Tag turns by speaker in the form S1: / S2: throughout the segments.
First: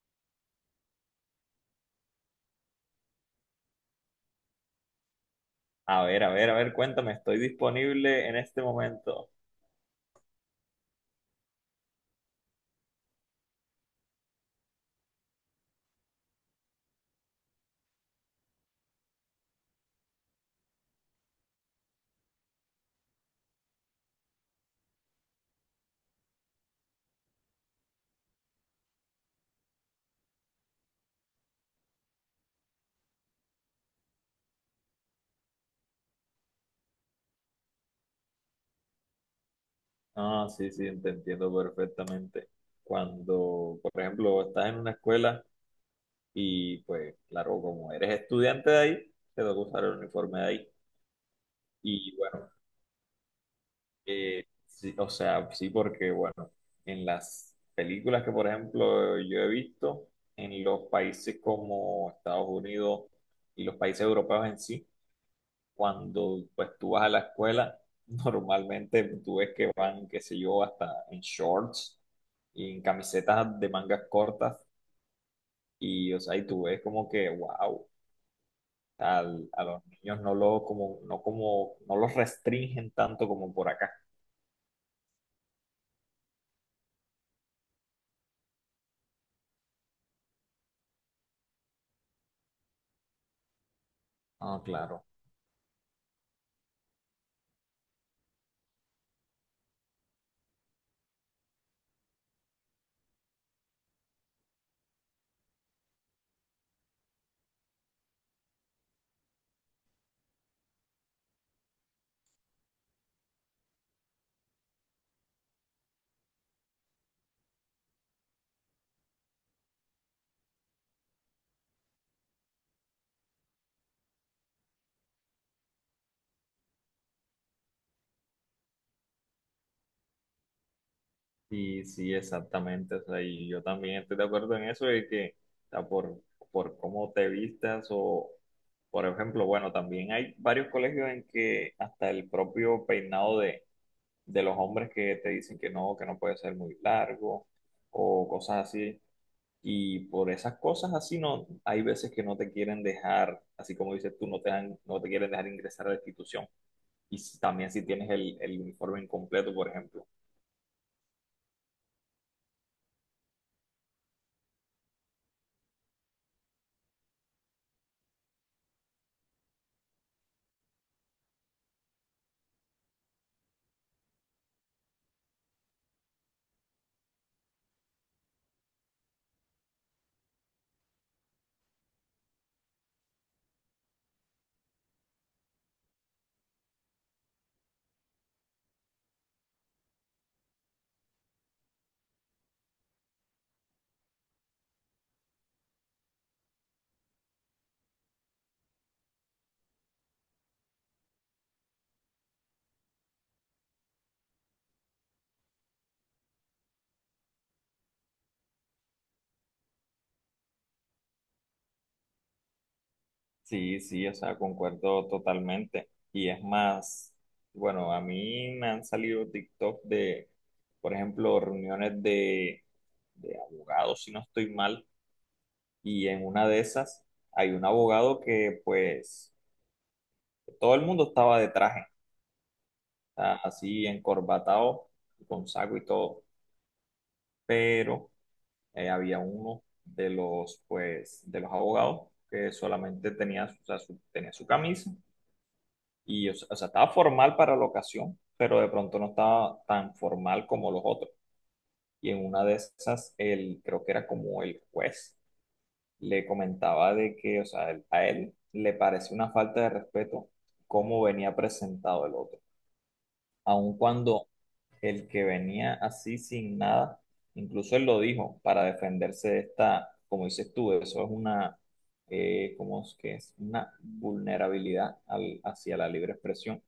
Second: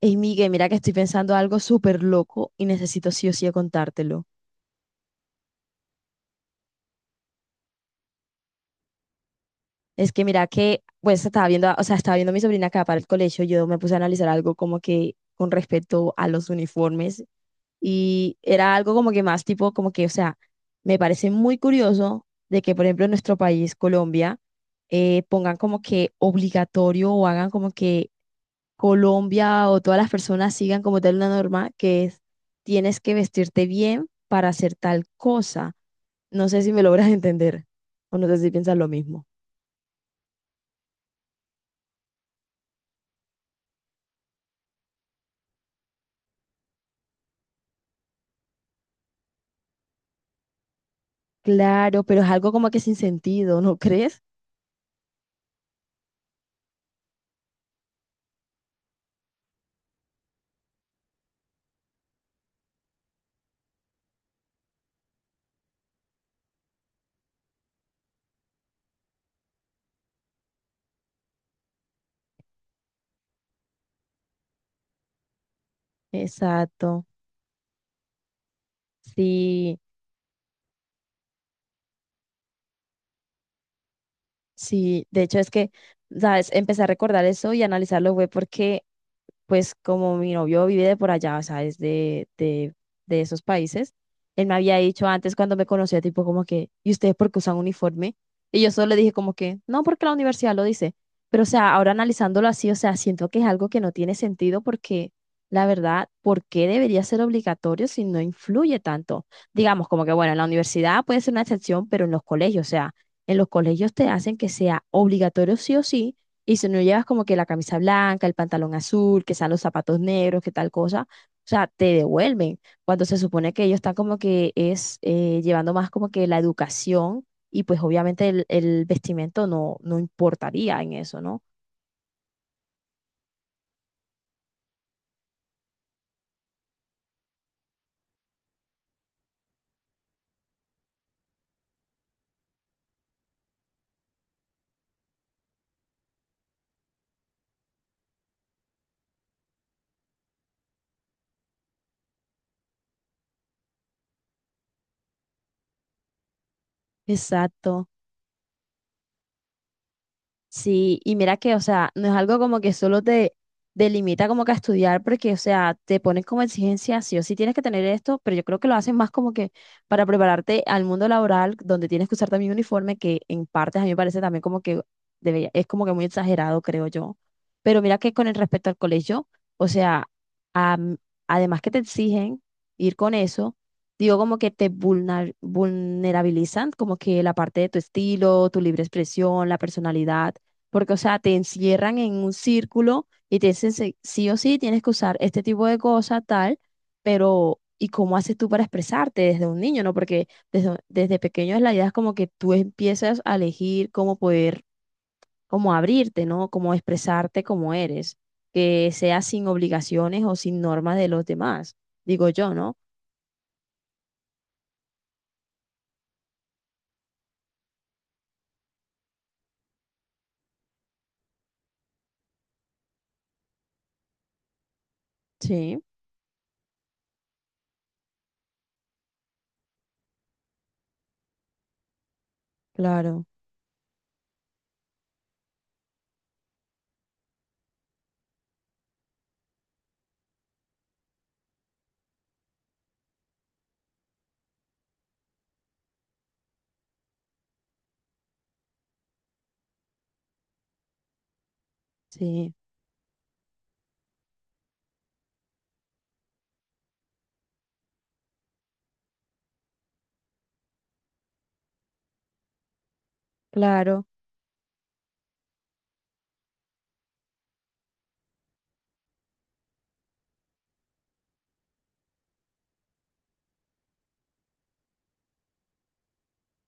S1: Ey, Miguel, mira que estoy pensando algo súper loco y necesito sí o sí contártelo.
S2: A ver, a ver, a ver, cuéntame, ¿estoy disponible en este momento?
S1: Es que mira que, pues estaba viendo, o sea, estaba viendo a mi sobrina acá para el colegio, yo me puse a analizar algo como que con respecto a los uniformes y era algo como que más tipo, como que, o sea, me parece muy curioso de que, por ejemplo, en nuestro país, Colombia, pongan como que obligatorio o hagan como que Colombia o todas las personas sigan como tal una norma que es, tienes que vestirte bien para hacer tal cosa. No sé si me logras entender o no sé si piensas lo mismo.
S2: Ah, sí, sí, te entiendo perfectamente. Cuando, por ejemplo, estás en una escuela y, pues, claro, como eres estudiante de ahí, te toca usar el uniforme de ahí.
S1: Claro,
S2: Y
S1: pero es
S2: bueno,
S1: algo como que sin sentido, ¿no crees?
S2: sí, o sea, sí, porque, bueno, en las películas que, por ejemplo, yo he visto, en los países como Estados Unidos y los países europeos en sí, cuando pues tú vas a la escuela, normalmente tú ves que van, qué sé yo, hasta en shorts y en camisetas de mangas cortas y o sea, y tú ves
S1: Exacto.
S2: como que wow, a
S1: Sí,
S2: los niños no lo como no los restringen tanto como por acá.
S1: sí. De hecho, es que, ¿sabes? Empecé a recordar eso y a analizarlo fue porque pues como mi novio vive de por allá, o sea, es de esos países, él me
S2: Ah,
S1: había
S2: claro.
S1: dicho antes cuando me conocía, tipo como que, ¿y ustedes por qué usan uniforme? Y yo solo le dije como que, no, porque la universidad lo dice. Pero, o sea, ahora analizándolo así, o sea, siento que es algo que no tiene sentido porque, la verdad, ¿por qué debería ser obligatorio si no influye tanto? Digamos, como que, bueno, en la universidad puede ser una excepción, pero en los colegios, o sea, en los colegios te hacen que sea obligatorio sí o sí y si no llevas como que la camisa blanca, el pantalón azul, que sean los zapatos negros, que tal cosa, o sea, te devuelven. Cuando se supone que ellos están como que es llevando más como que la educación y pues obviamente el vestimento no importaría en eso, ¿no?
S2: Sí, sí, exactamente. O sea, y yo también estoy de acuerdo en eso de que o sea, por cómo te vistas o por ejemplo, bueno, también hay varios colegios en que hasta el propio peinado de los hombres que te dicen que no puede ser muy largo o cosas así. Y por esas cosas así no, hay veces que no te quieren dejar, así como dices tú, no te quieren dejar ingresar a la institución. Y también si
S1: Exacto.
S2: tienes el uniforme incompleto, por ejemplo.
S1: Sí, y mira que, o sea, no es algo como que solo te delimita como que a estudiar, porque, o sea, te ponen como exigencia, sí o sí tienes que tener esto, pero yo creo que lo hacen más como que para prepararte al mundo laboral, donde tienes que usar también uniforme, que en partes a mí me parece también como que debería, es como que muy exagerado, creo yo. Pero mira que con el respecto al colegio, o sea, am- además que te exigen ir con eso, digo como que te vulnerabilizan, como que la parte de tu estilo, tu libre expresión, la personalidad porque, o sea, te encierran en un círculo y te dicen sí o sí tienes que usar este tipo de cosa, tal, pero ¿y cómo haces tú para expresarte desde un niño, no? Porque desde, desde pequeño la idea es como que tú empiezas a elegir cómo poder, cómo abrirte, ¿no? Cómo expresarte como eres, que sea sin obligaciones o sin normas de los demás, digo yo, ¿no?
S2: Sí, sí, o sea, concuerdo totalmente. Y es más, bueno, a mí me han salido TikTok de, por ejemplo, reuniones de abogados, si no estoy mal,
S1: Sí,
S2: y en una de esas hay un abogado que pues todo el mundo estaba de traje,
S1: claro,
S2: así encorbatado, con saco y todo, pero había uno de los pues de los abogados que solamente tenía, o sea, tenía su camisa y o sea, estaba formal para la ocasión, pero de pronto no estaba tan formal como los otros. Y en una
S1: sí,
S2: de esas, el, creo que era como el juez le comentaba de que, o sea, a él le pareció una falta de respeto cómo venía presentado el otro. Aun
S1: claro.
S2: cuando el que venía así sin nada, incluso él lo dijo para defenderse de esta, como dices tú, eso es una, ¿cómo es que es? Una vulnerabilidad hacia la libre expresión.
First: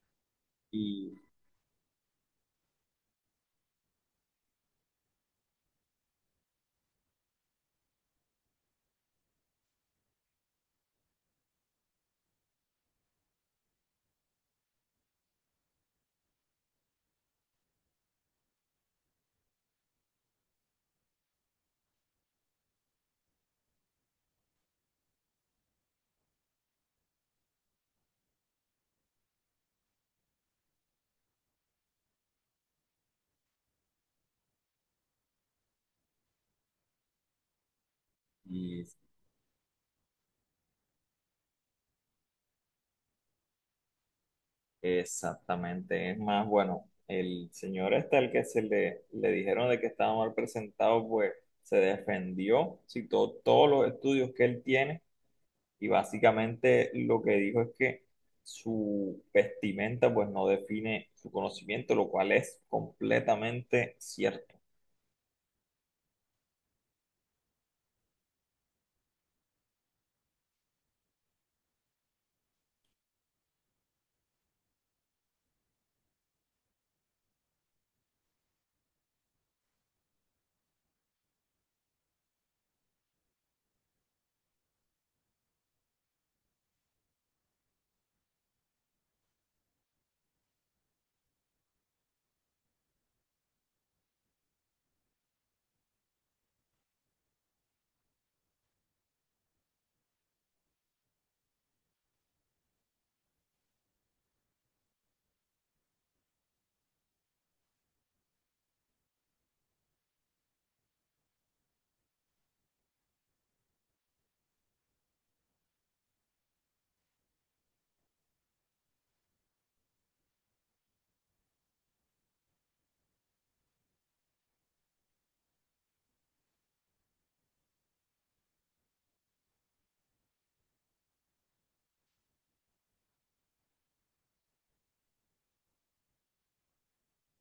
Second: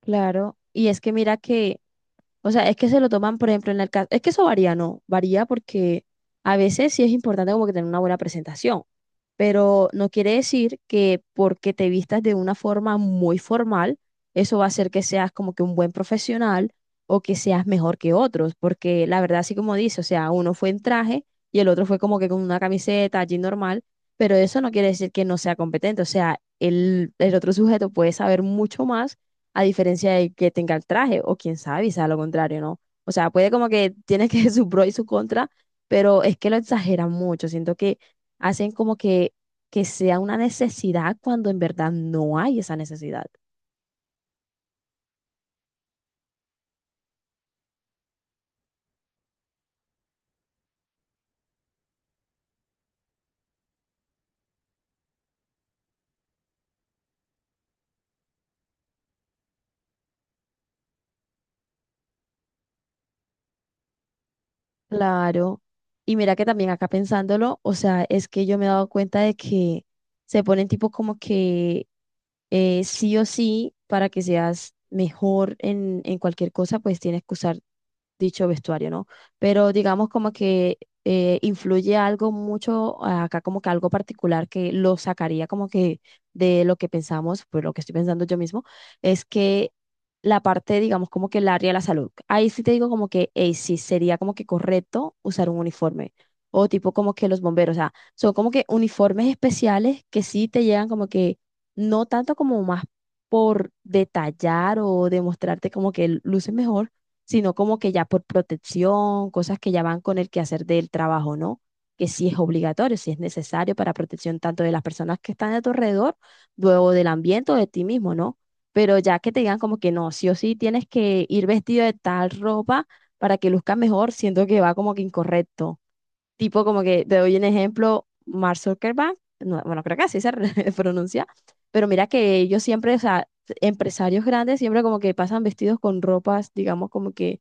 S1: Claro. Y es que
S2: Y,
S1: mira que, o sea, es que se lo toman, por ejemplo, en el caso, es que eso varía, ¿no? Varía porque a veces sí es importante como que tener una buena presentación, pero no quiere decir que porque te vistas de una forma muy formal, eso va a hacer que seas como que un buen profesional o que seas mejor que otros, porque la verdad, así como dice, o sea, uno fue en traje y el otro fue como que con una camiseta, jean normal, pero eso no quiere decir que no sea competente, o sea, el otro sujeto puede saber mucho más a diferencia de que tenga el traje, o quién sabe, y sea lo contrario, ¿no? O sea, puede como que tiene que su pro y su contra, pero es que lo exageran mucho, siento que hacen
S2: y
S1: como que sea una necesidad cuando en verdad no hay esa necesidad.
S2: Exactamente, es más, bueno, el señor este al que se le dijeron de que estaba mal presentado, pues se defendió, citó todos los estudios que él tiene y básicamente lo que dijo es que su vestimenta pues no define su conocimiento, lo cual es completamente cierto.
S1: Claro. Y mira que también acá pensándolo, o sea, es que yo me he dado cuenta de que se ponen tipo como que sí o sí, para que seas mejor en cualquier cosa, pues tienes que usar dicho vestuario, ¿no? Pero digamos como que influye algo mucho acá, como que algo particular que lo sacaría como que de lo que pensamos, pues lo que estoy pensando yo mismo, es que la parte, digamos, como que el área de la salud. Ahí sí te digo como que, hey, sí, sería como que correcto usar un uniforme. O tipo como que los bomberos, o sea, son como que uniformes especiales que sí te llegan como que, no tanto como más por detallar o demostrarte como que luces mejor, sino como que ya por protección, cosas que ya van con el quehacer del trabajo, ¿no? Que sí es obligatorio, sí es necesario para protección tanto de las personas que están a tu alrededor, luego del ambiente o de ti mismo, ¿no? Pero ya que te digan como que no, sí o sí tienes que ir vestido de tal ropa para que luzcas mejor, siento que va como que incorrecto. Tipo como que, te doy un ejemplo, Mark Zuckerberg, no, bueno, creo que así se pronuncia, pero mira que ellos siempre, o sea, empresarios grandes siempre como que pasan vestidos con ropas, digamos, como que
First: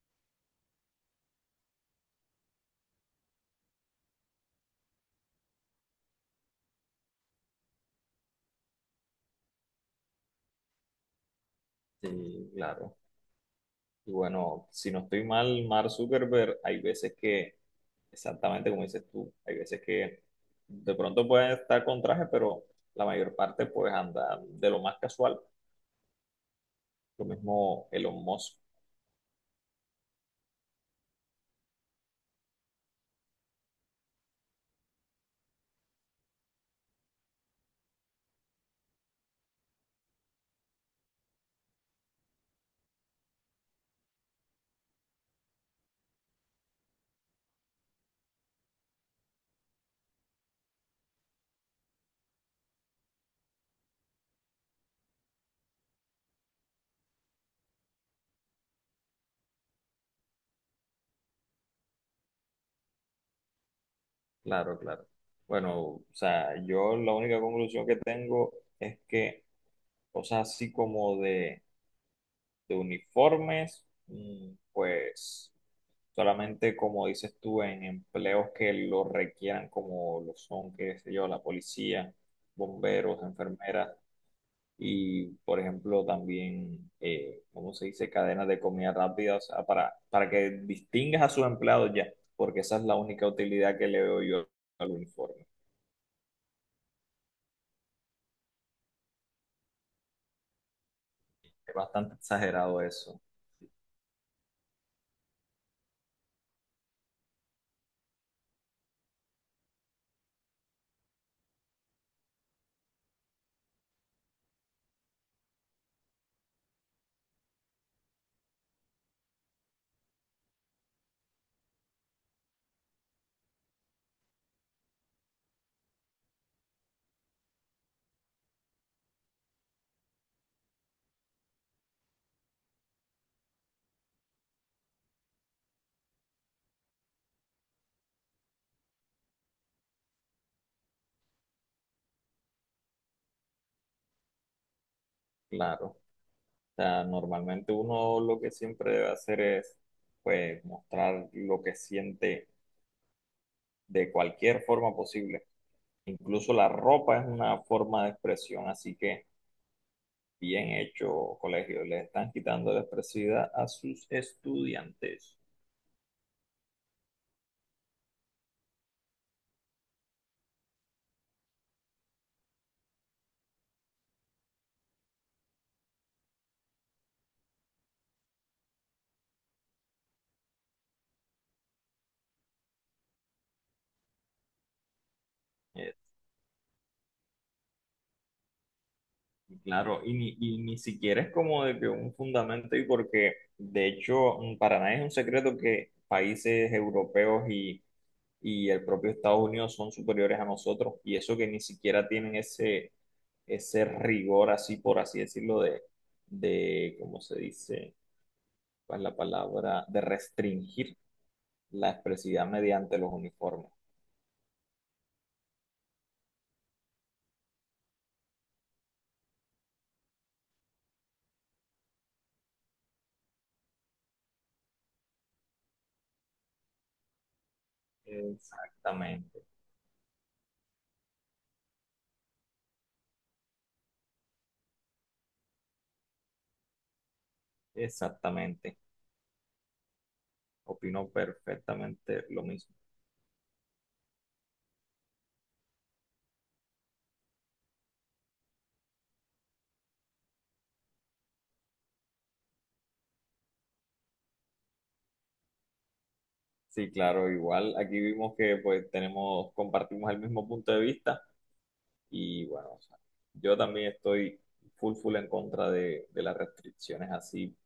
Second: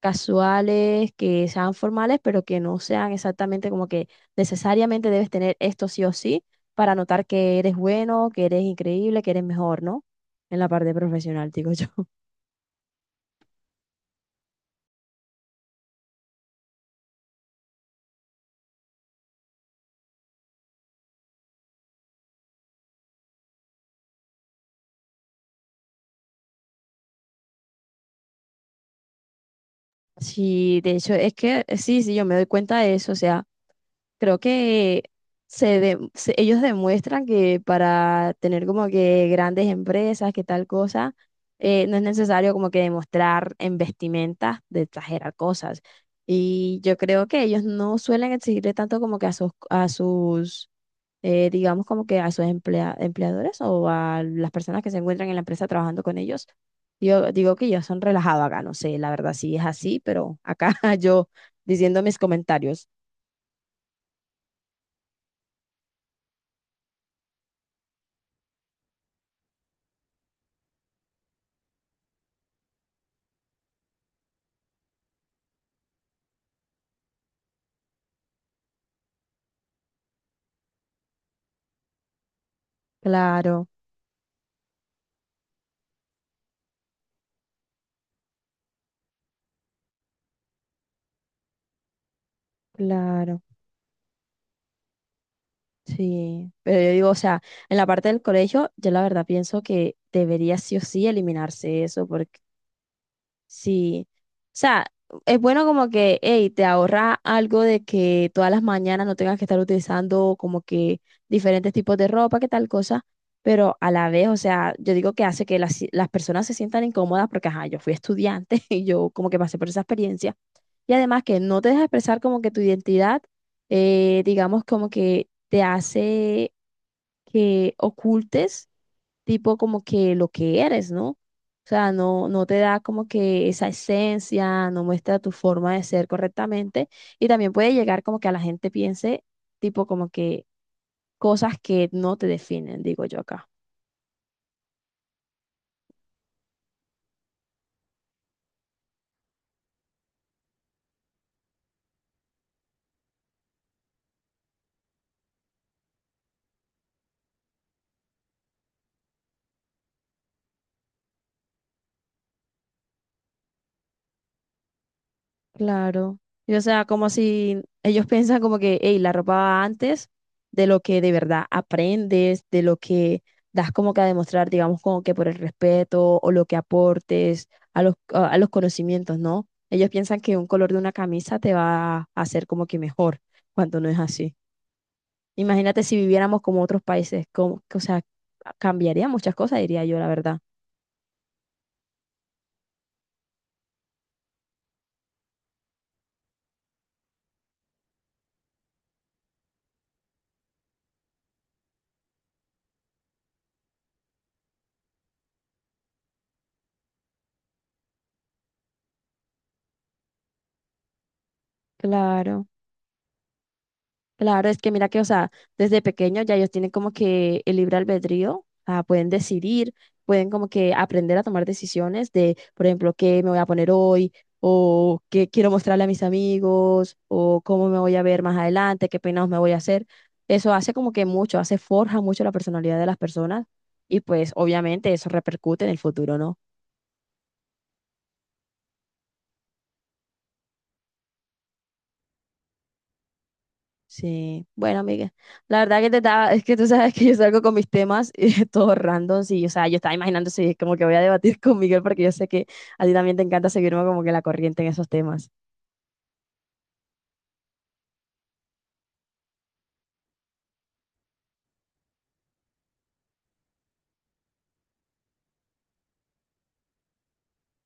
S1: casuales, que sean formales, pero que no sean exactamente como que necesariamente debes tener esto sí o sí para notar que eres bueno, que eres increíble, que eres mejor, ¿no? En la parte profesional, digo yo.
S2: Sí, claro. Y bueno, si no estoy mal, Mark Zuckerberg, hay veces que, exactamente como dices tú, hay veces que de pronto puede estar con traje, pero la mayor parte pues anda de lo más casual. Lo mismo Elon Musk,
S1: Sí, de hecho, es que sí, sí, yo me doy cuenta de eso, o sea. Creo que ellos demuestran que para tener como que grandes empresas, que tal cosa, no es necesario como que demostrar en vestimenta de exagerar cosas. Y yo creo que ellos no suelen exigirle tanto como que a sus, digamos como que a sus empleadores o a las personas que se encuentran en la empresa trabajando con ellos. Yo digo que ellos son relajados acá, no sé, la verdad sí es así, pero acá yo diciendo mis comentarios.
S2: claro, claro. Bueno, o sea, yo la única conclusión que tengo es que cosas así como de uniformes, mm, pues solamente como dices tú, en empleos que lo requieran, como lo son, qué sé yo, la policía, bomberos,
S1: Claro.
S2: enfermeras y, por ejemplo, también, ¿cómo se dice?, cadenas de comida rápida, o sea, para que distingas a sus empleados ya, porque esa es la única
S1: Claro,
S2: utilidad que le veo yo al uniforme.
S1: sí. Pero yo digo, o sea, en la parte del colegio, yo la verdad pienso que debería sí o sí
S2: Es
S1: eliminarse eso,
S2: bastante
S1: porque
S2: exagerado eso,
S1: sí. O sea, es bueno como que, hey, te ahorra algo de que todas las mañanas no tengas que estar utilizando como que diferentes tipos de ropa, que tal cosa. Pero a la vez, o sea, yo digo que hace que las personas se sientan incómodas porque, ajá, yo fui estudiante y yo como que pasé por esa experiencia. Y además que no te deja expresar como que tu identidad, digamos como que te hace que ocultes tipo como que lo que eres, ¿no? O sea, no, no te da como que esa esencia, no muestra tu forma de ser correctamente y también puede llegar como que a la gente piense tipo como que cosas que no te definen, digo yo acá.
S2: claro. O sea, normalmente uno lo que siempre debe hacer es, pues, mostrar lo que siente de cualquier forma posible. Incluso la ropa es una forma de expresión, así que bien hecho, colegio. Le están quitando la expresividad a sus estudiantes.
S1: Claro. Y, o sea, como si ellos piensan como que, hey, la ropa va antes de lo que de verdad aprendes, de lo que das como que a demostrar, digamos, como que por el respeto o lo que aportes a los conocimientos, ¿no? Ellos piensan que un color de una camisa te va a hacer como que mejor, cuando no es así. Imagínate
S2: Eh,
S1: si viviéramos como otros países, como, o sea, cambiaría muchas cosas, diría yo,
S2: claro,
S1: la verdad.
S2: y ni siquiera es como de que un fundamento, y porque de hecho mm, para nadie es un secreto que países europeos y el propio Estados Unidos son superiores a nosotros, y eso que ni siquiera tienen ese, ese rigor así, por así decirlo, ¿cómo se dice? Pues, la palabra de restringir la
S1: Claro.
S2: expresividad mediante los uniformes.
S1: Claro, es que mira que, o sea, desde pequeños ya ellos tienen como que el libre albedrío, ah, pueden decidir, pueden como que aprender a tomar decisiones de, por ejemplo, qué me voy a poner hoy, o qué quiero mostrarle a mis amigos, o cómo me voy a ver más adelante, qué peinados me
S2: Exactamente,
S1: voy a hacer. Eso hace como que mucho, hace forja mucho la personalidad de las personas y pues obviamente eso repercute en el futuro, ¿no?
S2: Exactamente. Opino perfectamente lo mismo.
S1: Sí, bueno, amiga, la verdad que te estaba, es que tú sabes que yo salgo con mis temas todos random, sí, o sea, yo estaba imaginando si es como que voy a debatir con Miguel porque yo sé que a ti también te encanta seguirme como que la corriente en esos temas.
S2: Sí, claro, igual aquí vimos que pues tenemos, compartimos el mismo punto de vista y bueno, o sea, yo también estoy full en contra de las restricciones así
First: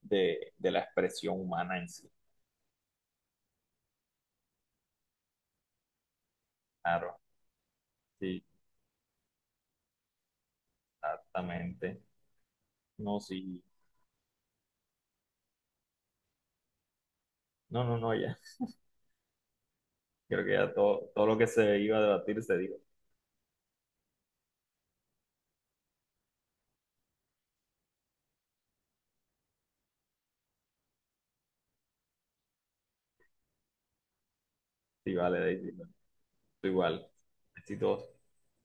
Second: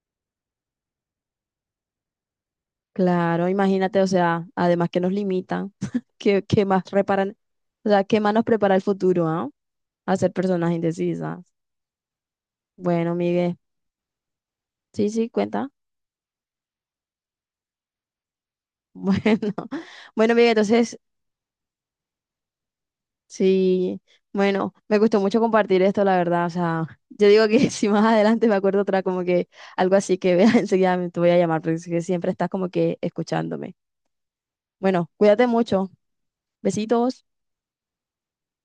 S2: de la expresión humana en sí.
S1: Claro, imagínate, o sea, además que nos limitan, que, más
S2: Claro,
S1: reparan, o sea, qué más nos
S2: sí,
S1: prepara el futuro, ¿ah? A ser personas indecisas.
S2: exactamente.
S1: Bueno,
S2: No,
S1: Miguel,
S2: sí,
S1: sí, sí, cuenta.
S2: no, no, no, ya.
S1: Bueno, bueno,
S2: Creo
S1: Miguel,
S2: que ya
S1: entonces...
S2: todo, lo que se iba a debatir se dijo.
S1: Sí, bueno, me gustó mucho compartir esto, la verdad. O sea, yo digo que si más adelante me acuerdo otra, como que algo así que veas enseguida, te voy a llamar, porque es que siempre estás como que escuchándome. Bueno,
S2: Sí, vale,
S1: cuídate
S2: Daisy. No,
S1: mucho.
S2: tú igual.
S1: Besitos.
S2: Besitos.